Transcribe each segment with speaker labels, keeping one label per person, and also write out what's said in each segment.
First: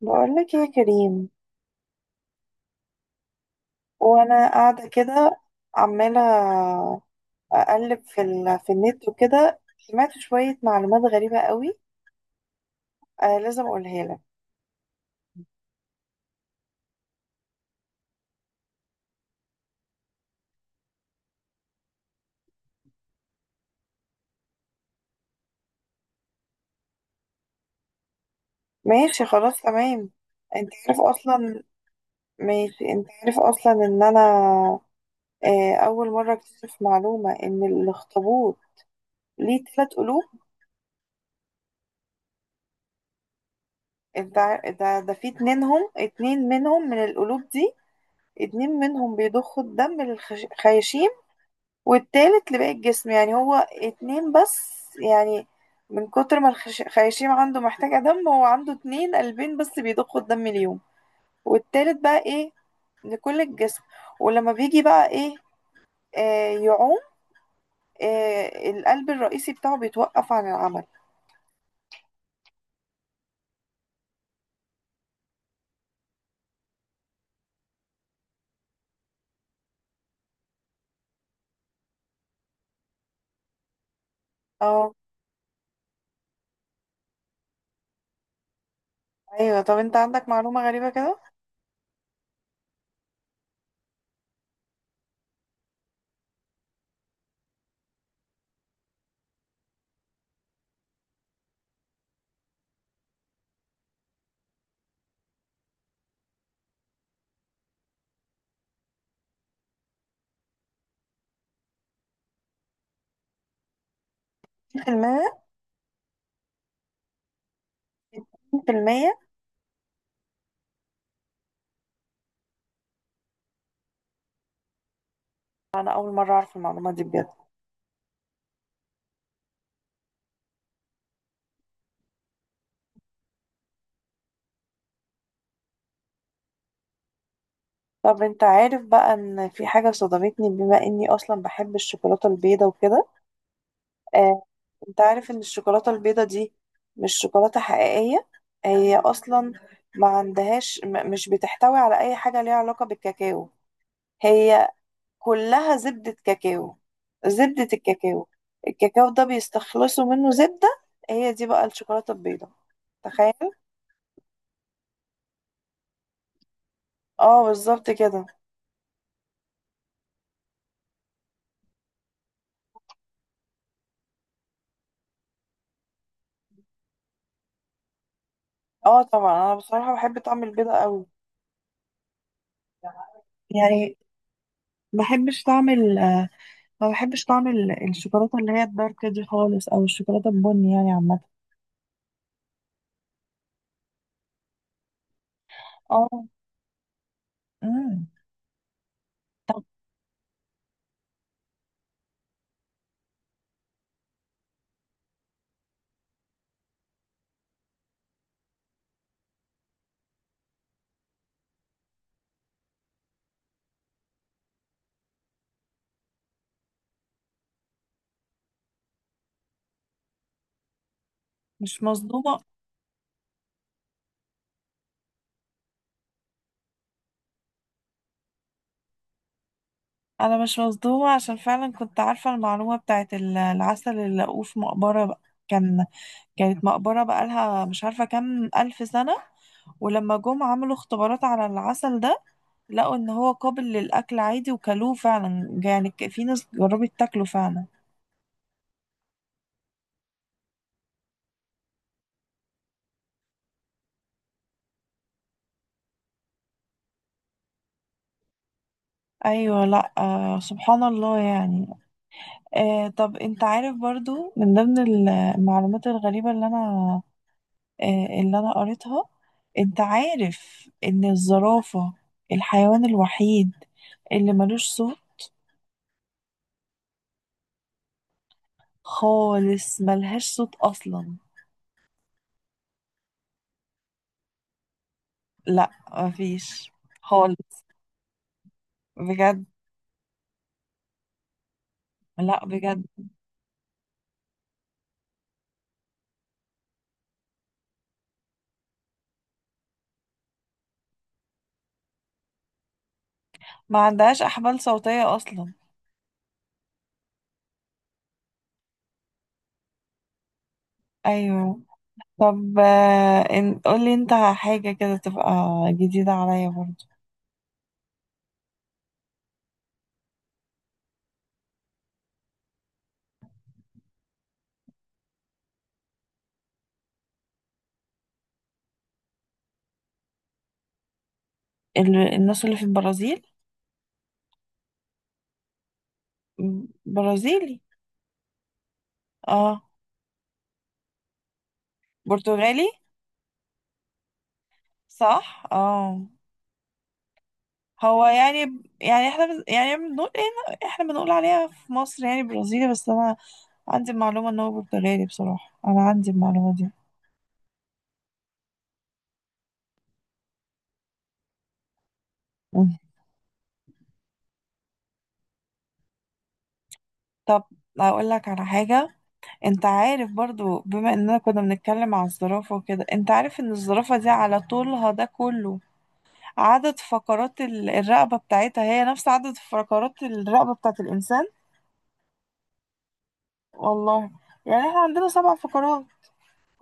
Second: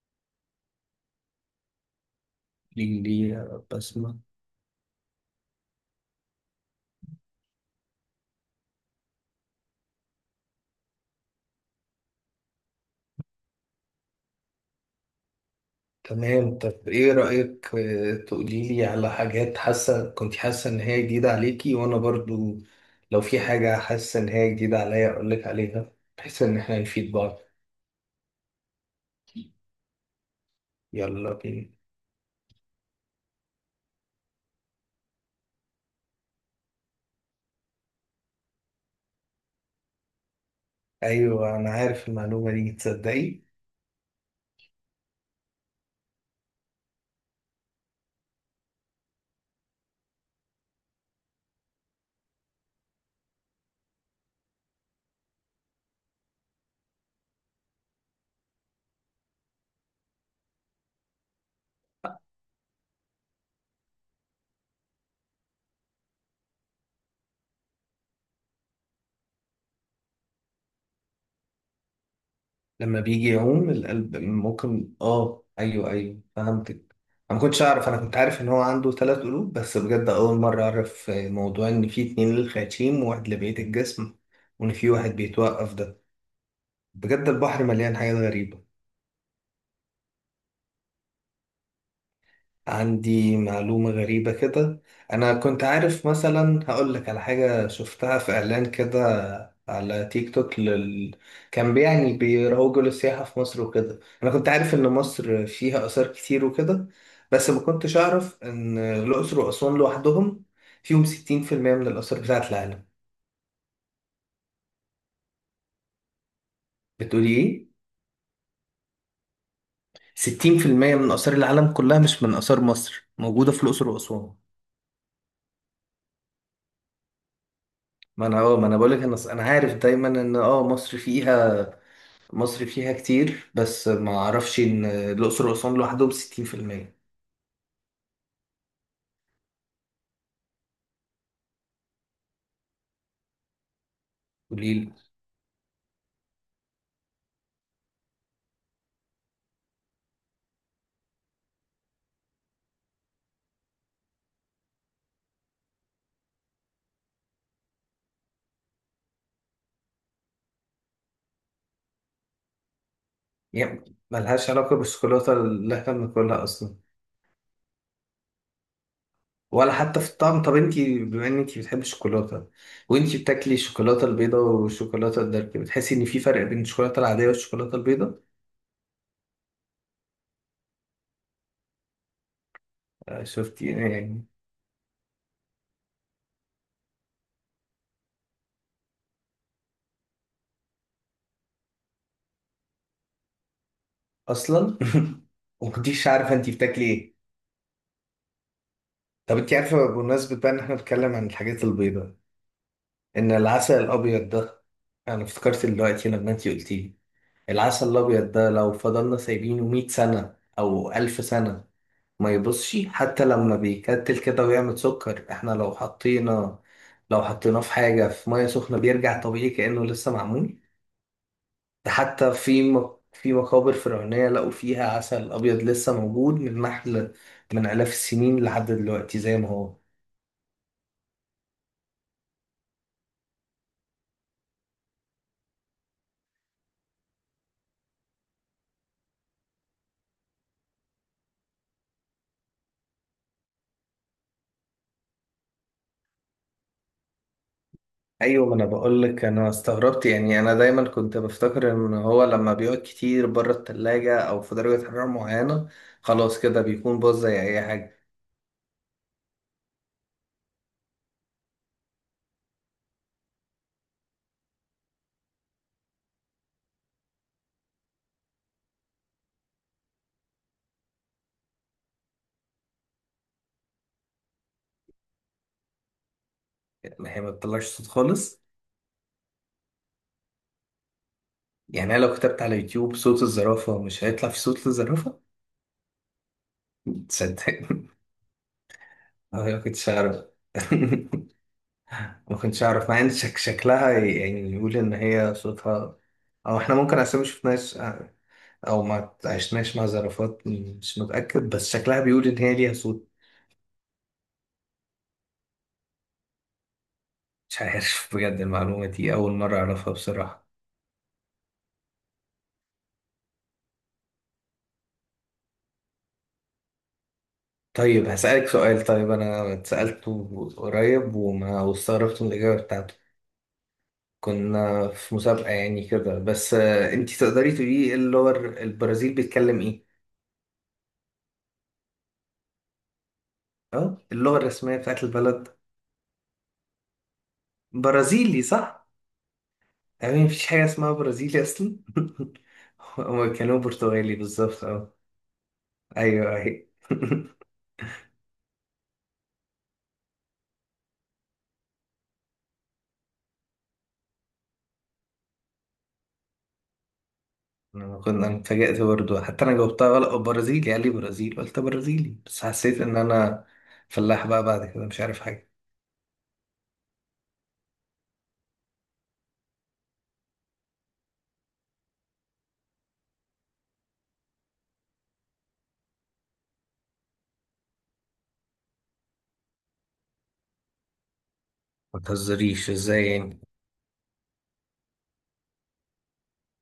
Speaker 1: بقولك يا كريم.
Speaker 2: ليه بسمة؟
Speaker 1: وانا قاعده كده عماله اقلب في النت وكده سمعت شويه معلومات غريبه قوي. لازم اقولها لك.
Speaker 2: تمام، طب ايه رأيك؟ تقولي لي على حاجات كنت حاسة ان هي جديدة عليكي وانا برضو لو في حاجة حاسة ان هي جديدة عليا اقول لك عليها، بحيث ان احنا نفيد بعض.
Speaker 1: ماشي خلاص تمام. انت عارف
Speaker 2: يلا
Speaker 1: اصلا
Speaker 2: بينا.
Speaker 1: ماشي انت عارف اصلا ان انا اول مره اكتشف معلومه ان الاخطبوط ليه تلات قلوب.
Speaker 2: ايوه انا عارف المعلومة دي، تصدقي؟
Speaker 1: ده في اتنينهم اتنين منهم من القلوب دي. اتنين منهم بيضخوا الدم للخياشيم، والتالت لباقي الجسم، يعني هو اتنين بس، يعني من كتر ما الخياشيم عنده محتاجة دم، هو عنده اتنين قلبين بس بيضخوا الدم اليوم، والتالت بقى ايه لكل الجسم. ولما بيجي بقى ايه يعوم، القلب الرئيسي بتاعه بيتوقف عن العمل.
Speaker 2: لما بيجي يعوم القلب ممكن ايوه ايوه فهمتك. انا ما كنتش اعرف، انا كنت عارف ان هو عنده ثلاث قلوب بس، بجد اول مره اعرف موضوع ان في اتنين للخياشيم وواحد لبقيه الجسم، وان في
Speaker 1: اه
Speaker 2: واحد بيتوقف ده. بجد البحر مليان حاجات غريبه.
Speaker 1: ايوه. طب انت عندك معلومة غريبة كده؟
Speaker 2: عندي معلومة غريبة كده. أنا كنت عارف، مثلا هقول لك على حاجة شفتها في إعلان كده على تيك توك كان يعني بيروجوا للسياحة في مصر وكده. أنا كنت عارف إن مصر فيها آثار كتير وكده، بس ما كنتش أعرف إن الأقصر وأسوان لوحدهم فيهم 60% من الآثار بتاعة العالم.
Speaker 1: في المية،
Speaker 2: بتقولي إيه؟
Speaker 1: في المية.
Speaker 2: 60% من آثار العالم كلها، مش من آثار مصر، موجودة في الأقصر وأسوان.
Speaker 1: انا اول مرة اعرف المعلومة دي بجد.
Speaker 2: ما أنا بقولك، أنا عارف دايما إن مصر فيها كتير، بس ما اعرفش ان الاقصر واسوان لوحدهم 60%.
Speaker 1: طب انت عارف بقى ان في حاجة صدمتني بما اني اصلا بحب الشوكولاتة البيضة وكده؟ آه،
Speaker 2: قليل.
Speaker 1: انت عارف ان الشوكولاتة البيضة دي مش شوكولاتة حقيقية؟ هي اصلا ما عندهاش مش بتحتوي على اي حاجة ليها علاقة بالكاكاو. هي كلها زبدة كاكاو، زبدة الكاكاو، الكاكاو ده بيستخلصوا منه زبدة، هي دي بقى الشوكولاتة البيضة. تخيل.
Speaker 2: يعني ملهاش علاقه بالشوكولاته اللي احنا بناكلها اصلا،
Speaker 1: اه بالظبط كده.
Speaker 2: ولا حتى في الطعم. طب انتي بما ان انتي بتحبي الشوكولاته، وانتي بتاكلي الشوكولاته البيضاء والشوكولاته الدارك، بتحسي ان في فرق بين الشوكولاته العاديه والشوكولاته البيضاء؟
Speaker 1: اه طبعا، انا بصراحة بحب طعم البيضة قوي،
Speaker 2: شفتي
Speaker 1: يعني
Speaker 2: يعني.
Speaker 1: ما بحبش طعم ال- ما بحبش طعم الشوكولاتة اللي هي الدارك دي خالص، او الشوكولاتة البني يعني عامة.
Speaker 2: اصلا وما كنتيش
Speaker 1: اه.
Speaker 2: عارفه انتي بتاكلي ايه.
Speaker 1: امم
Speaker 2: طب انتي عارفه، بمناسبه بقى ان احنا بنتكلم عن الحاجات البيضاء، ان العسل الابيض ده، انا افتكرت دلوقتي لما انتي قلتيه، العسل الأبيض ده لو فضلنا سايبينه مية سنة أو ألف سنة ما يبصش. حتى لما بيكتل كده ويعمل سكر، احنا لو حطيناه في حاجة في مية سخنة بيرجع طبيعي كأنه لسه معمول.
Speaker 1: مش
Speaker 2: ده حتى
Speaker 1: مصدومة
Speaker 2: في مقابر فرعونية لقوا فيها عسل أبيض لسه موجود، من نحل من آلاف السنين لحد دلوقتي زي ما هو.
Speaker 1: انا مش مصدومة عشان فعلا كنت عارفة المعلومة بتاعت العسل اللي لقوه في مقبرة بقى. كان كانت مقبرة بقالها مش عارفة كام ألف سنة، ولما جم عملوا اختبارات على العسل ده لقوا ان هو قابل للأكل عادي، وكلوه فعلا، يعني في ناس جربت تاكله فعلا.
Speaker 2: ايوه ما انا بقول لك انا استغربت، يعني انا دايما كنت بفتكر ان هو لما بيقعد كتير بره التلاجة او في درجة حرارة معينة خلاص كده بيكون باظ زي اي حاجة.
Speaker 1: ايوه لا سبحان الله يعني. طب انت عارف برضو من ضمن المعلومات الغريبة اللي انا آه، اللي أنا قريتها؟ أنت عارف إن الزرافة الحيوان الوحيد اللي ملوش صوت؟
Speaker 2: يعني هي ما بتطلعش صوت خالص؟
Speaker 1: خالص ملهاش صوت أصلا.
Speaker 2: يعني انا لو كتبت على يوتيوب صوت الزرافة مش هيطلع في صوت الزرافة؟
Speaker 1: لا مفيش خالص.
Speaker 2: تصدق؟ أه،
Speaker 1: بجد.
Speaker 2: ما كنتش اعرف. ما
Speaker 1: لا
Speaker 2: كنتش
Speaker 1: بجد.
Speaker 2: اعرف، مع ان شكلها يعني يقول ان هي صوتها، او احنا ممكن عشان ما شفناش او ما عشناش مع زرافات، مش متأكد، بس شكلها بيقول ان هي ليها صوت.
Speaker 1: ما عندهاش أحبال صوتية أصلا.
Speaker 2: مش عارف بجد، المعلومة دي أول مرة أعرفها بصراحة.
Speaker 1: أيوه. طب قولي أنت حاجة كده تبقى جديدة عليا برضو.
Speaker 2: طيب هسألك سؤال، طيب أنا اتسألته قريب واستغربت من الإجابة بتاعته، كنا في مسابقة يعني كده بس، أنتي تقدري تقولي إيه اللغة البرازيل بيتكلم إيه؟
Speaker 1: الناس اللي في البرازيل.
Speaker 2: أه، اللغة الرسمية بتاعت البلد.
Speaker 1: برازيلي.
Speaker 2: برازيلي، صح؟
Speaker 1: اه
Speaker 2: يعني مفيش حاجة اسمها برازيلي أصلا.
Speaker 1: برتغالي
Speaker 2: هما كانوا برتغالي بالظبط، أه.
Speaker 1: صح. اه.
Speaker 2: أيوه أيوه.
Speaker 1: هو يعني احنا يعني بنقول ايه، احنا بنقول عليها في مصر يعني برازيلي، بس انا عندي المعلومة ان هو برتغالي، بصراحة انا عندي المعلومة دي.
Speaker 2: انا اتفاجأت برضه، حتى انا جاوبتها غلط، برازيلي، قال لي برازيل قلت برازيلي، بس
Speaker 1: مم.
Speaker 2: حسيت ان انا فلاح بقى بعد كده مش عارف حاجه.
Speaker 1: طب اقول لك على حاجة. انت عارف برضو بما اننا كنا بنتكلم على الزرافة وكده، انت عارف ان الزرافة دي على طولها ده كله عدد فقرات الرقبة بتاعتها هي نفس عدد فقرات الرقبة بتاعت الانسان؟
Speaker 2: ما تهزريش، ازاي يعني؟
Speaker 1: والله، يعني احنا عندنا سبع فقرات،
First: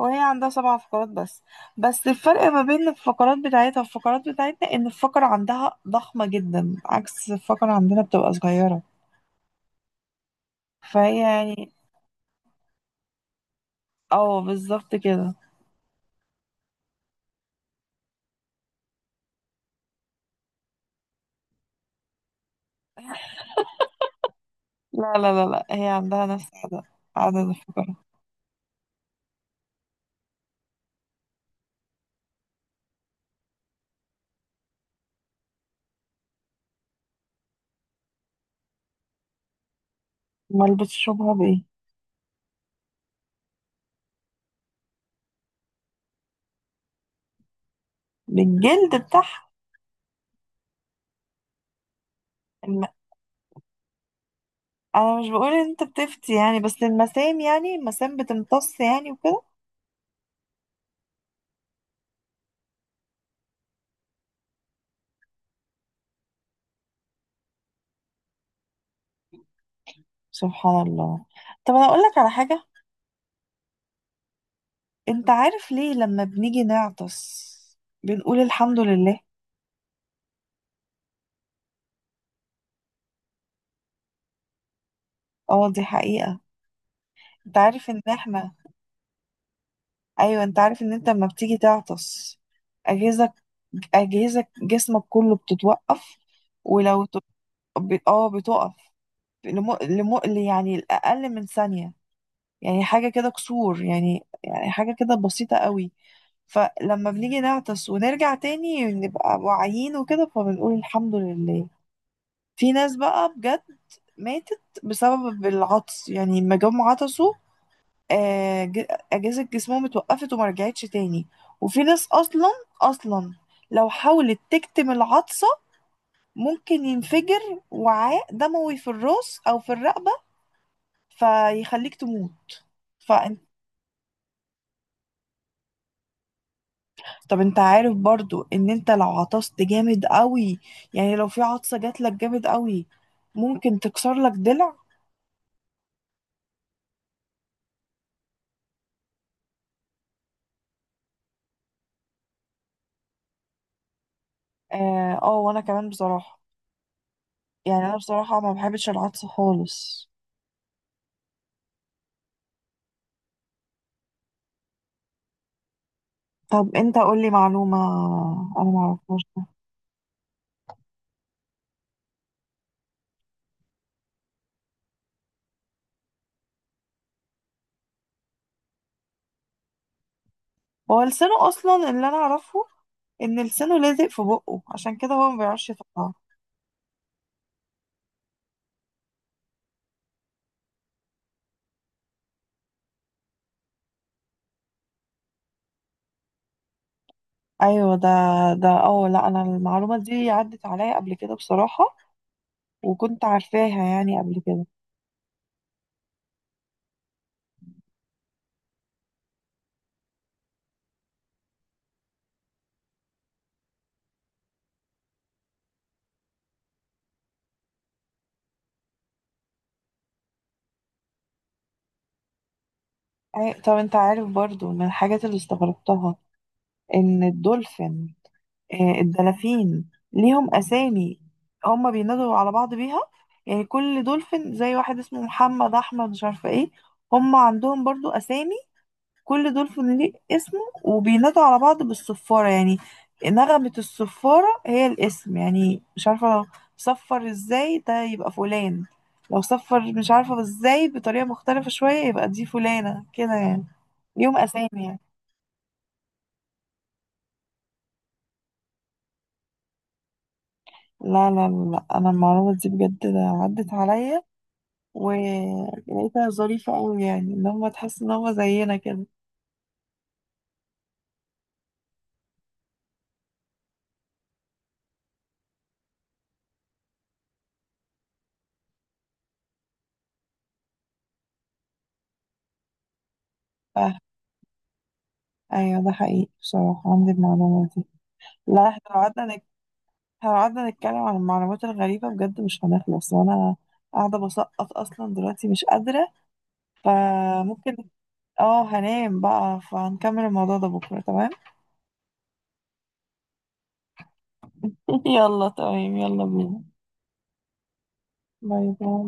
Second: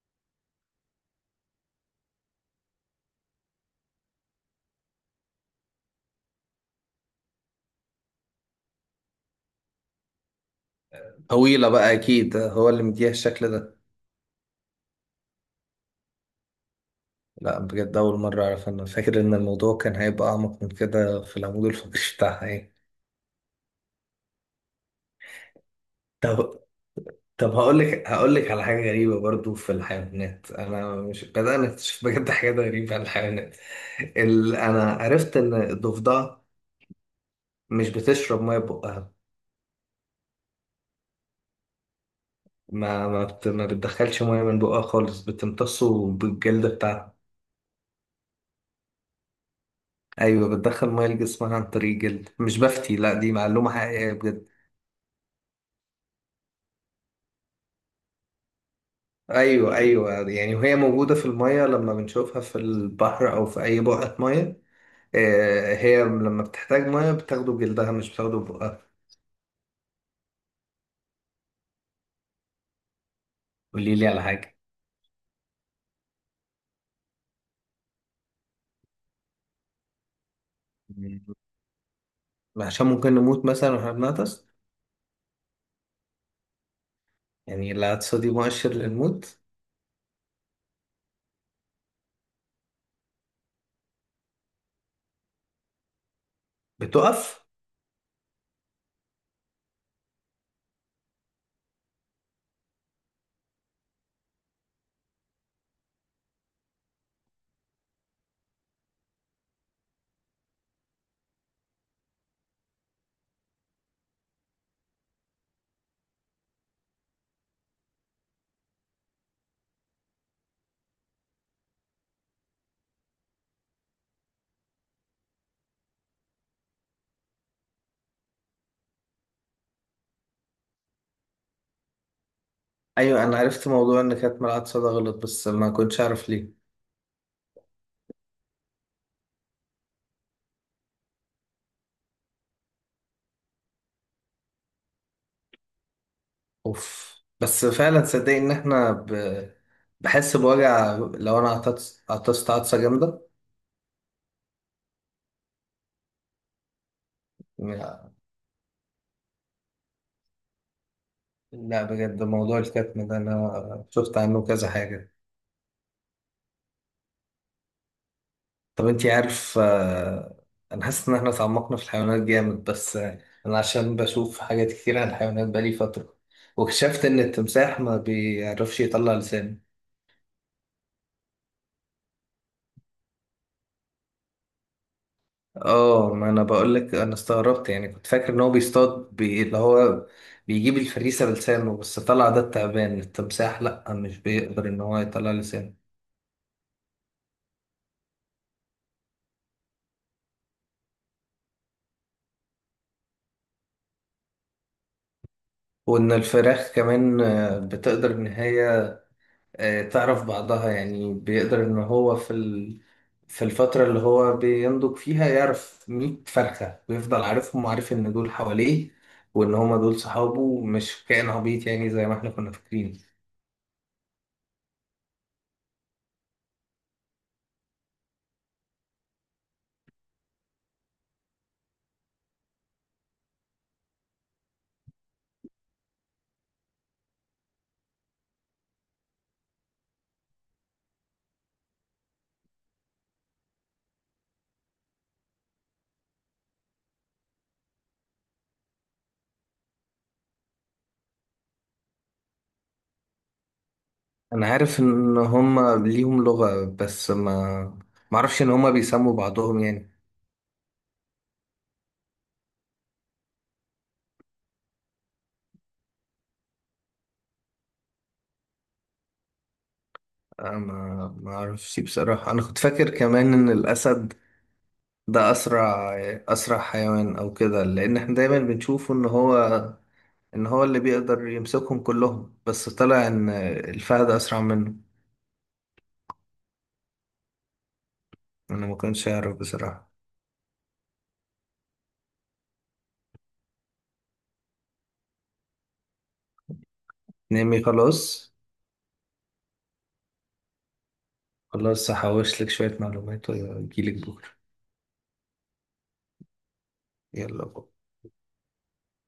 Speaker 1: هي عندها سبع فقرات بس، بس الفرق ما بين الفقرات بتاعتها والفقرات بتاعتنا ان الفقرة عندها ضخمة جدا عكس الفقرة عندنا بتبقى صغيرة، فهي
Speaker 2: طويله
Speaker 1: يعني.
Speaker 2: بقى اكيد، هو اللي مديها الشكل ده.
Speaker 1: اه بالظبط كده.
Speaker 2: لا بجد اول مره اعرف، انا فاكر ان الموضوع كان هيبقى اعمق من كده في العمود الفقري بتاعها يعني.
Speaker 1: لا لا لا لا، هي عندها نفس
Speaker 2: طب
Speaker 1: عدد
Speaker 2: طب هقول
Speaker 1: الفقرات.
Speaker 2: لك هقول لك على حاجه غريبه برضه في الحيوانات، انا مش بدأنا نكتشف بجد حاجات غريبه عن الحيوانات؟ انا عرفت ان الضفدع مش بتشرب ميه بقها.
Speaker 1: امال بتشربها بايه؟
Speaker 2: ما بتدخلش ميه من بقها خالص، بتمتصه بالجلد بتاعها.
Speaker 1: بالجلد بتاعها.
Speaker 2: ايوه بتدخل ميه لجسمها عن طريق الجلد، مش
Speaker 1: الم...
Speaker 2: بفتي، لا دي معلومه حقيقيه بجد.
Speaker 1: انا مش بقول ان انت بتفتي، يعني بس المسام بتمتص يعني وكده.
Speaker 2: ايوه ايوه، يعني وهي موجوده في الميه، لما بنشوفها في البحر او في اي بقعه ميه، هي لما بتحتاج ميه بتاخده بجلدها مش بتاخده بقها.
Speaker 1: سبحان الله. طب انا اقول لك على حاجة.
Speaker 2: قولي لي على حاجه.
Speaker 1: انت عارف ليه لما بنيجي نعطس بنقول الحمد لله؟
Speaker 2: عشان ممكن نموت مثلا واحنا بنغطس.
Speaker 1: اه دي حقيقة. انت
Speaker 2: يعني
Speaker 1: عارف ان
Speaker 2: العطسه دي
Speaker 1: احنا
Speaker 2: مؤشر للموت.
Speaker 1: ايوه، انت عارف ان انت لما بتيجي تعطس اجهزك اجهزك جسمك كله بتتوقف؟ ولو ت...
Speaker 2: بتقف.
Speaker 1: بتقف. لم... لم... يعني الاقل من ثانية، يعني حاجة كده كسور، يعني حاجة كده بسيطة قوي. فلما بنيجي نعطس ونرجع تاني نبقى واعيين وكده فبنقول الحمد لله. في ناس بقى بجد ماتت بسبب العطس، يعني لما جم عطسوا آه، ج- أجهزة جسمهم اتوقفت وما رجعتش تاني. وفي ناس أصلا لو حاولت تكتم العطسة ممكن ينفجر وعاء دموي في الراس أو في الرقبة فيخليك تموت.
Speaker 2: ايوه انا
Speaker 1: فانت
Speaker 2: عرفت موضوع ان كانت العطسه ده غلط، بس ما كنتش عارف ليه.
Speaker 1: طب انت عارف برضو ان انت لو عطست جامد قوي، يعني لو في عطسة جات لك جامد قوي ممكن تكسر لك ضلع.
Speaker 2: اوف، بس فعلا صدق، ان احنا بحس بوجع لو انا عطست عطسه جامده.
Speaker 1: اه وانا كمان بصراحة، يعني انا بصراحة ما بحبش العطسة خالص.
Speaker 2: لا بجد موضوع الكتم ده انا شفت عنه كذا حاجه.
Speaker 1: طب انت قولي معلومة انا ما
Speaker 2: طب انتي
Speaker 1: اعرفهاش.
Speaker 2: عارف، انا حاسس ان احنا اتعمقنا في الحيوانات جامد، بس انا عشان بشوف حاجات كتير عن الحيوانات بقالي فتره، واكتشفت ان التمساح ما بيعرفش يطلع لسانه.
Speaker 1: هو لسانه اصلا اللي انا اعرفه ان لسانه لازق في بقه عشان كده هو ما بيعرفش يطلعه.
Speaker 2: اه ما انا بقول لك انا استغربت، يعني كنت فاكر ان هو بيصطاد اللي هو بيجيب الفريسه بلسانه، بس طلع ده التعبان، التمساح لا مش بيقدر ان هو يطلع لسانه.
Speaker 1: ايوه ده اه. لا انا المعلومه دي عدت عليا قبل كده بصراحه، وكنت عارفاها يعني قبل كده.
Speaker 2: وان الفراخ كمان، بتقدر ان هي تعرف بعضها، يعني بيقدر ان هو في في الفتره اللي هو بينضج فيها يعرف 100 فرخه ويفضل عارفهم، وعارف ان دول حواليه، وان هما دول صحابه، مش كائن عبيط يعني زي ما احنا كنا فاكرين.
Speaker 1: طب انت عارف برضو من الحاجات اللي استغربتها ان الدولفين آه، الدلافين ليهم اسامي؟ هما بينادوا على بعض بيها، يعني كل دولفين زي واحد اسمه محمد احمد مش عارفه ايه، هما عندهم برضو اسامي، كل دول فنليق اسمه وبينادوا على بعض بالصفارة، يعني نغمة الصفارة هي الاسم، يعني مش عارفة لو صفر ازاي ده يبقى فلان، لو صفر مش عارفة ازاي بطريقة مختلفة شوية يبقى دي فلانة كده يعني، ليهم
Speaker 2: انا
Speaker 1: أسامي
Speaker 2: عارف
Speaker 1: يعني.
Speaker 2: ان هما ليهم لغة، بس ما اعرفش ان هما بيسموا بعضهم يعني.
Speaker 1: لا لا لا لا، أنا المعلومة دي بجد عدت عليا، ولقيتها ظريفة أوي، يعني إن هما تحس إن هما زينا كده.
Speaker 2: أنا ما اعرفش بصراحة، انا كنت فاكر كمان ان الاسد ده اسرع حيوان او كده، لان احنا دايما بنشوفه ان هو اللي بيقدر يمسكهم كلهم، بس طلع ان
Speaker 1: آه،
Speaker 2: الفهد اسرع منه.
Speaker 1: أيوة ده حقيقي بصراحة، عندي المعلومة دي.
Speaker 2: انا
Speaker 1: لا
Speaker 2: ما كنتش اعرف
Speaker 1: احنا
Speaker 2: بصراحة.
Speaker 1: لو قعدنا نتكلم عن المعلومات الغريبة بجد مش هنخلص، وانا قاعدة بسقط اصلا دلوقتي مش قادرة،
Speaker 2: نامي
Speaker 1: فممكن
Speaker 2: خلاص.
Speaker 1: اه هنام بقى، فهنكمل الموضوع ده بكرة تمام.
Speaker 2: خلاص هحوش لك شوية معلومات واجيلك بكرة.
Speaker 1: يلا تمام يلا بينا.
Speaker 2: يلا بكرة.
Speaker 1: باي باي.